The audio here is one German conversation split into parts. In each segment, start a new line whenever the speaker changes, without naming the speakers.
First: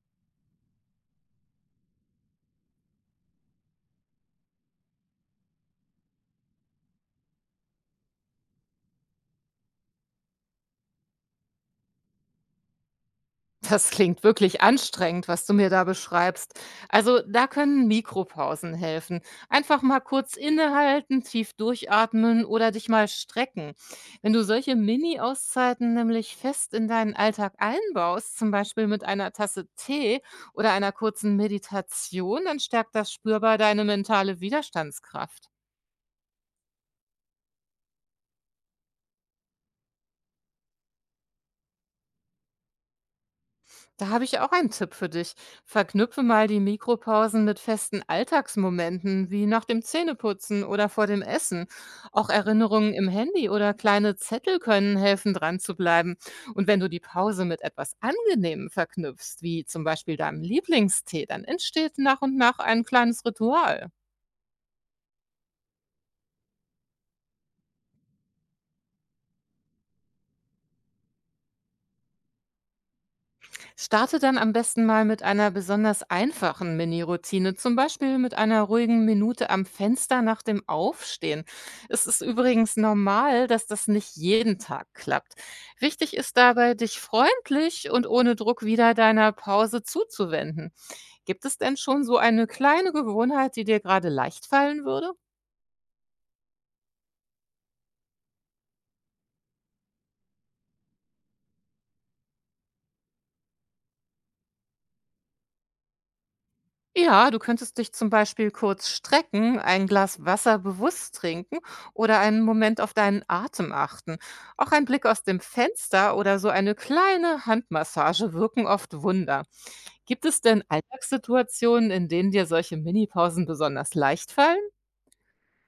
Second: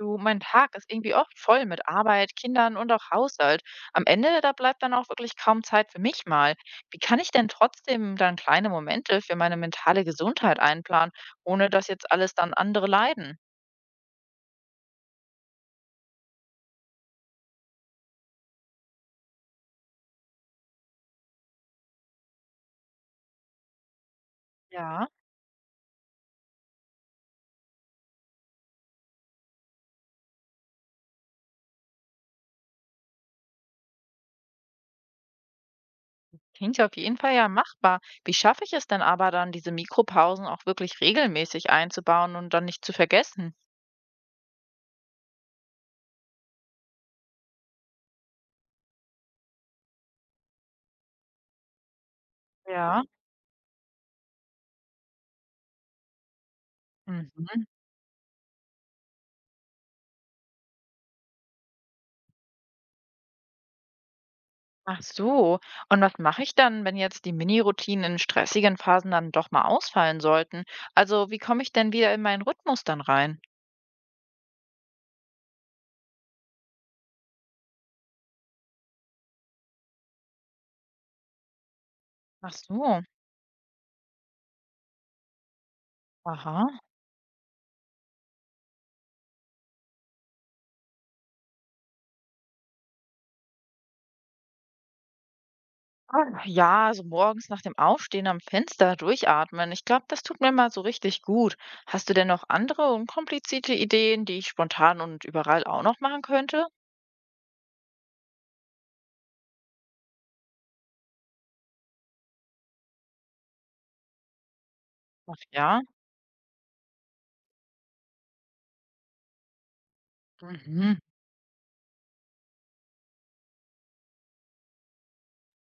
Du, mein Tag ist irgendwie oft voll mit Arbeit, Kindern und auch Haushalt. Am Ende, da bleibt dann auch wirklich kaum Zeit für mich mal. Wie kann ich denn trotzdem dann kleine Momente für meine mentale Gesundheit einplanen, ohne dass jetzt alles dann andere leiden?
Das klingt wirklich anstrengend, was du mir da beschreibst. Also da können Mikropausen helfen. Einfach mal kurz innehalten, tief durchatmen oder dich mal strecken. Wenn du solche
Ja,
Mini-Auszeiten nämlich fest in deinen Alltag einbaust, zum Beispiel mit einer Tasse Tee oder einer kurzen Meditation, dann stärkt das spürbar deine mentale Widerstandskraft.
klingt ja auf jeden Fall ja machbar. Wie schaffe ich es denn aber dann, diese Mikropausen auch wirklich regelmäßig einzubauen und dann nicht zu vergessen?
Da habe ich auch einen Tipp für dich. Verknüpfe mal die Mikropausen mit festen Alltagsmomenten, wie nach dem Zähneputzen oder vor dem Essen. Auch Erinnerungen
Ja.
im Handy oder kleine Zettel können helfen, dran zu bleiben. Und wenn du die Pause mit
Mhm.
etwas Angenehmem verknüpfst, wie zum Beispiel deinem Lieblingstee, dann entsteht nach und nach ein kleines Ritual.
Ach so. Und was mache ich dann, wenn jetzt die Mini-Routinen in stressigen Phasen dann doch mal ausfallen sollten? Also, wie komme ich denn wieder in meinen Rhythmus dann rein?
Starte dann am besten mal mit einer besonders einfachen Mini-Routine, zum Beispiel mit einer ruhigen Minute am Fenster nach dem Aufstehen. Es ist
Ach
übrigens
so.
normal, dass das nicht jeden Tag klappt. Wichtig ist
Aha.
dabei, dich freundlich und ohne Druck wieder deiner Pause zuzuwenden. Gibt es denn schon so eine kleine Gewohnheit, die dir gerade leicht fallen würde?
Ah, ja, also morgens nach dem Aufstehen am Fenster durchatmen. Ich glaube, das tut mir mal so richtig gut. Hast du denn noch andere unkomplizierte Ideen, die ich spontan und überall auch noch machen könnte?
Ja, du könntest dich zum Beispiel kurz strecken, ein Glas Wasser bewusst trinken oder einen Moment auf deinen Atem achten. Auch ein Blick aus
Ach
dem
ja.
Fenster oder so eine kleine Handmassage wirken oft Wunder. Gibt es denn
Mhm.
Alltagssituationen, in denen dir solche Minipausen besonders leicht fallen?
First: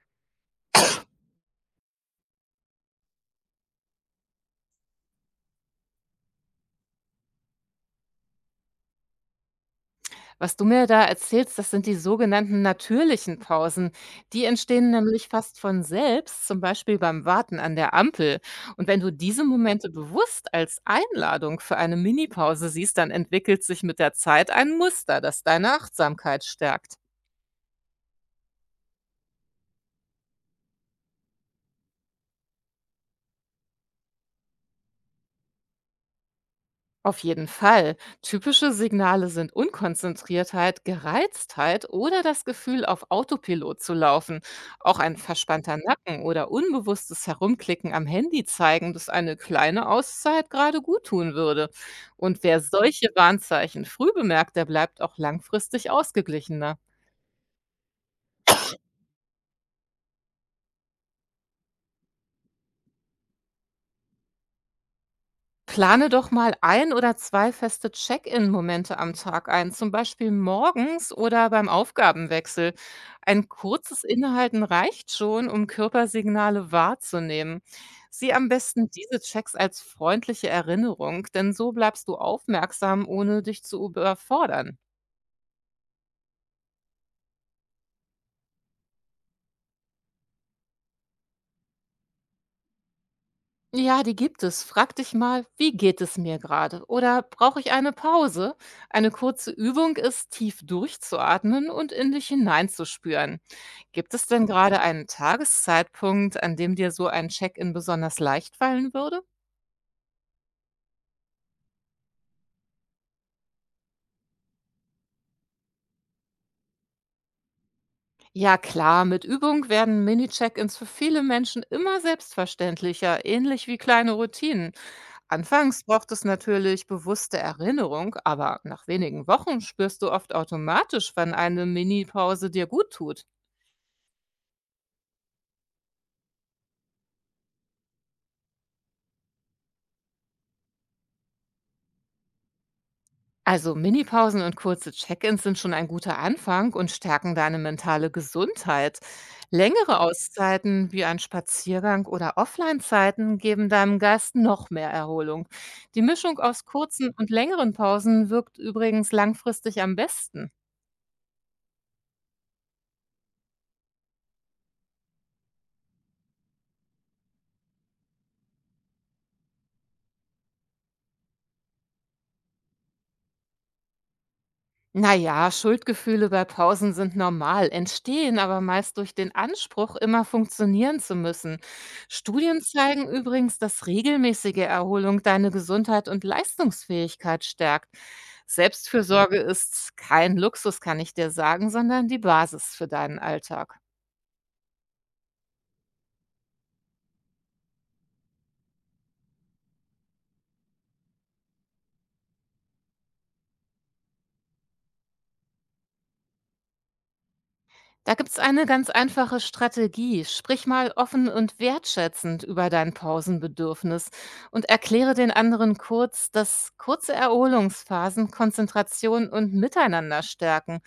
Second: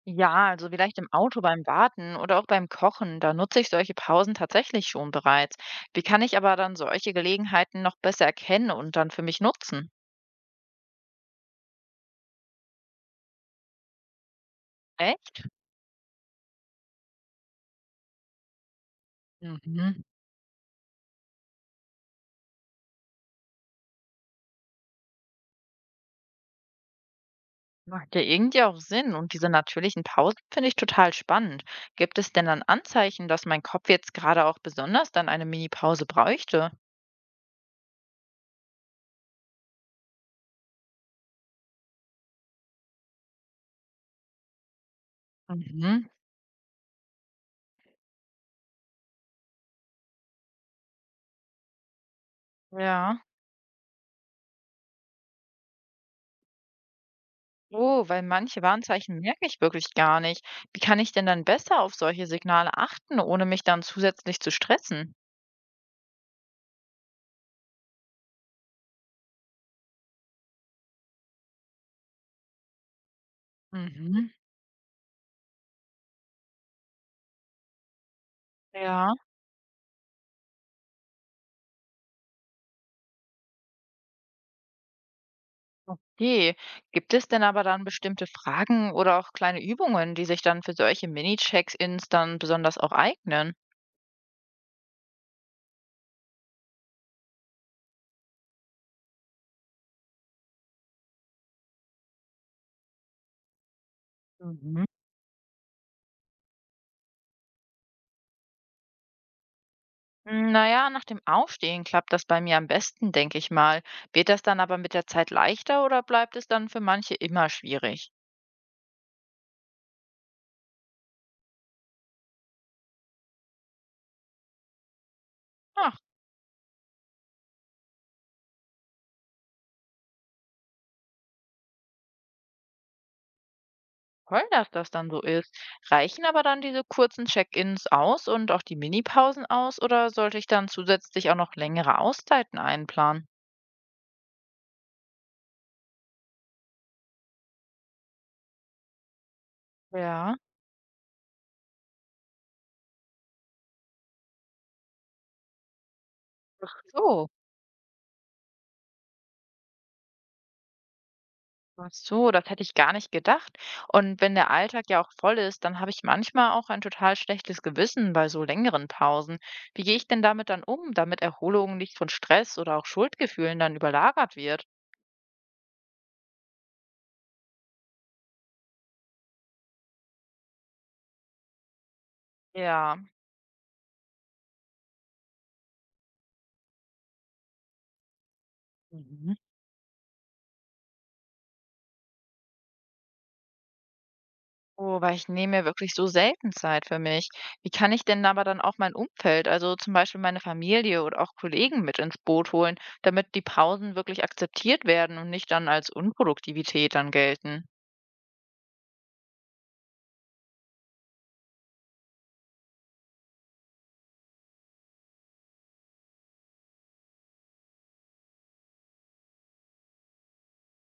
Ja, also vielleicht im Auto beim Warten oder auch beim Kochen, da nutze ich solche Pausen tatsächlich schon bereits. Wie kann ich aber dann solche Gelegenheiten noch besser erkennen und dann für mich nutzen?
Was du mir da erzählst, das sind die sogenannten natürlichen Pausen. Die entstehen nämlich
Echt?
fast von selbst, zum Beispiel beim Warten an der Ampel. Und wenn du diese Momente
Mhm.
bewusst als Einladung für eine Minipause siehst, dann entwickelt sich mit der Zeit ein Muster, das deine Achtsamkeit stärkt.
Macht ja irgendwie auch Sinn. Und diese natürlichen Pausen finde ich total spannend. Gibt es denn dann Anzeichen, dass mein Kopf jetzt gerade auch besonders dann eine Mini-Pause bräuchte?
Auf jeden Fall. Typische Signale sind Unkonzentriertheit, Gereiztheit oder das Gefühl, auf Autopilot zu laufen. Auch ein verspannter
Mhm.
Nacken oder unbewusstes Herumklicken am Handy zeigen, dass eine kleine Auszeit gerade gut tun würde. Und wer solche
Ja.
Warnzeichen früh bemerkt, der bleibt auch langfristig ausgeglichener.
Oh, weil manche Warnzeichen merke ich wirklich gar nicht. Wie kann ich denn dann besser auf solche Signale achten, ohne mich dann zusätzlich zu stressen?
Plane doch mal ein oder zwei feste Check-in-Momente am Tag ein, zum Beispiel morgens oder beim Aufgabenwechsel. Ein kurzes
Mhm.
Innehalten reicht schon, um Körpersignale wahrzunehmen. Sieh am besten
Ja,
diese Checks als freundliche Erinnerung, denn so bleibst du aufmerksam, ohne dich zu überfordern.
okay. Gibt es denn aber dann bestimmte Fragen oder auch kleine Übungen, die sich dann für solche Mini-Check-ins dann besonders auch eignen?
Ja, die gibt es. Frag dich mal, wie geht es mir gerade? Oder brauche ich eine Pause? Eine kurze Übung ist, tief durchzuatmen und in dich hineinzuspüren. Gibt es denn gerade
Mhm.
einen Tageszeitpunkt, an dem dir so ein Check-in besonders leicht fallen würde?
Hm, naja, nach dem Aufstehen klappt das bei mir am besten, denke ich mal. Wird das dann aber mit der Zeit leichter oder bleibt es dann für manche immer schwierig?
Ja, klar, mit Übung werden Mini-Check-ins für viele Menschen immer selbstverständlicher, ähnlich wie kleine Routinen. Anfangs
Ach,
braucht es natürlich bewusste Erinnerung, aber nach wenigen Wochen spürst du oft automatisch, wann eine Mini-Pause dir gut tut.
toll, dass das dann so ist. Reichen aber dann diese kurzen Check-ins aus und auch die Mini-Pausen aus oder sollte ich dann zusätzlich auch noch längere Auszeiten einplanen?
Also Minipausen und kurze Check-ins sind schon ein guter Anfang und stärken deine mentale Gesundheit. Längere
Ja.
Auszeiten wie ein Spaziergang oder Offline-Zeiten geben deinem Geist noch mehr Erholung. Die Mischung aus
Ach
kurzen und
so,
längeren Pausen wirkt übrigens langfristig am besten.
ach so, das hätte ich gar nicht gedacht. Und wenn der Alltag ja auch voll ist, dann habe ich manchmal auch ein total schlechtes Gewissen bei so längeren Pausen. Wie gehe ich denn damit dann um, damit Erholung nicht von Stress oder auch Schuldgefühlen dann überlagert wird?
Naja, Schuldgefühle bei Pausen sind normal, entstehen aber meist durch den Anspruch, immer funktionieren zu müssen. Studien
Ja,
zeigen übrigens, dass regelmäßige Erholung deine Gesundheit und Leistungsfähigkeit stärkt.
mhm,
Selbstfürsorge ist kein Luxus, kann ich dir sagen, sondern die Basis für deinen Alltag.
oh, weil ich nehme mir wirklich so selten Zeit für mich. Wie kann ich denn aber dann auch mein Umfeld, also zum Beispiel meine Familie oder auch Kollegen mit ins Boot holen, damit die Pausen wirklich akzeptiert werden und nicht dann als Unproduktivität dann gelten?
Da gibt's eine ganz einfache Strategie. Sprich mal offen und wertschätzend über dein Pausenbedürfnis und erkläre den anderen kurz, dass kurze Erholungsphasen Konzentration und Miteinander stärken.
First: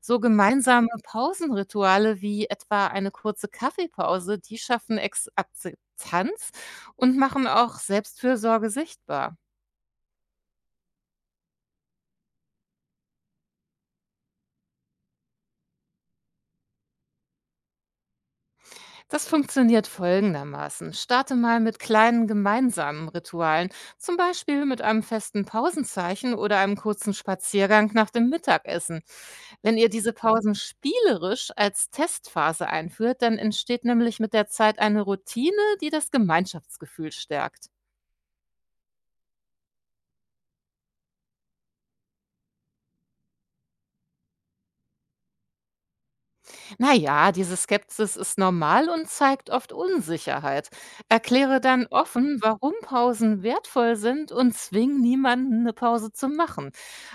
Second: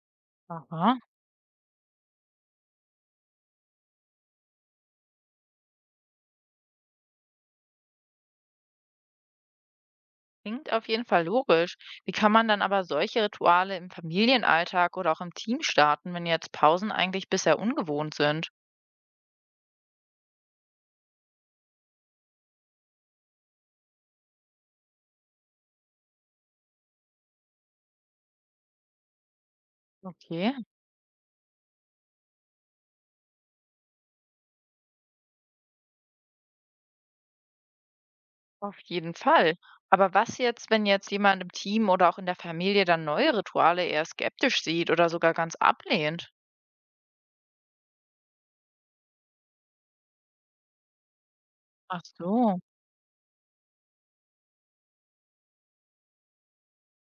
So gemeinsame
Aha.
Pausenrituale wie etwa eine kurze Kaffeepause, die schaffen Ex Akzeptanz und machen auch Selbstfürsorge sichtbar.
Klingt auf jeden Fall logisch. Wie kann man dann aber solche Rituale im Familienalltag oder auch im Team starten, wenn jetzt Pausen eigentlich bisher ungewohnt sind?
Das funktioniert folgendermaßen. Starte mal mit kleinen gemeinsamen Ritualen, zum Beispiel mit einem festen Pausenzeichen oder einem kurzen Spaziergang nach dem Mittagessen. Wenn ihr diese Pausen
Okay,
spielerisch als Testphase einführt, dann entsteht nämlich mit der Zeit eine Routine, die das Gemeinschaftsgefühl stärkt.
auf jeden Fall. Aber was jetzt, wenn jetzt jemand im Team oder auch in der Familie dann neue Rituale eher skeptisch sieht oder sogar ganz ablehnt?
Naja, diese Skepsis ist normal und zeigt oft Unsicherheit. Erkläre dann
Ach
offen,
so,
warum Pausen wertvoll sind und zwing niemanden, eine Pause zu machen.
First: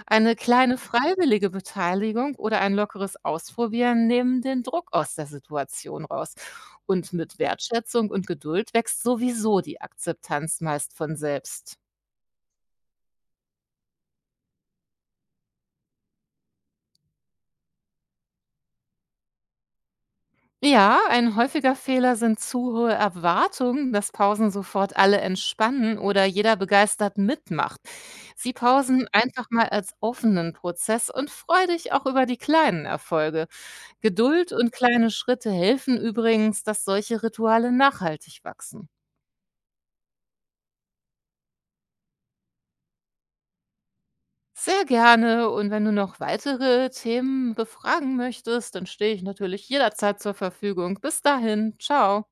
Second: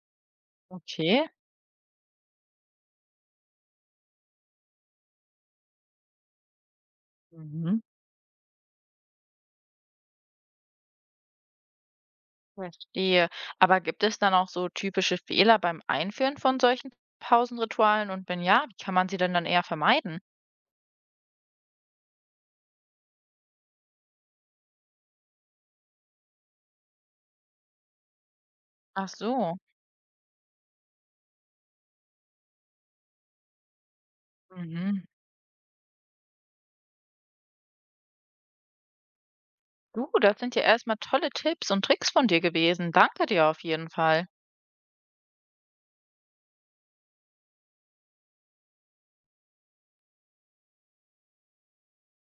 Eine kleine
okay.
freiwillige Beteiligung oder ein lockeres Ausprobieren nehmen den Druck aus der Situation raus. Und mit
Mhm.
Wertschätzung und Geduld wächst sowieso die Akzeptanz meist von selbst.
Verstehe. Aber gibt es dann auch so typische Fehler beim Einführen von solchen Pausenritualen? Und wenn ja, wie kann man sie denn dann eher vermeiden?
Ja, ein häufiger Fehler sind zu hohe Erwartungen, dass Pausen sofort alle entspannen oder jeder begeistert mitmacht. Sie pausen
Ach
einfach
so.
mal als offenen Prozess und freu dich auch über die kleinen Erfolge. Geduld und
Mhm.
kleine Schritte helfen übrigens, dass solche Rituale nachhaltig wachsen.
Du, das sind ja erstmal tolle Tipps und Tricks von dir gewesen. Danke dir auf jeden Fall.
Sehr gerne und wenn du noch weitere Themen befragen möchtest, dann stehe ich natürlich jederzeit zur Verfügung. Bis dahin, ciao.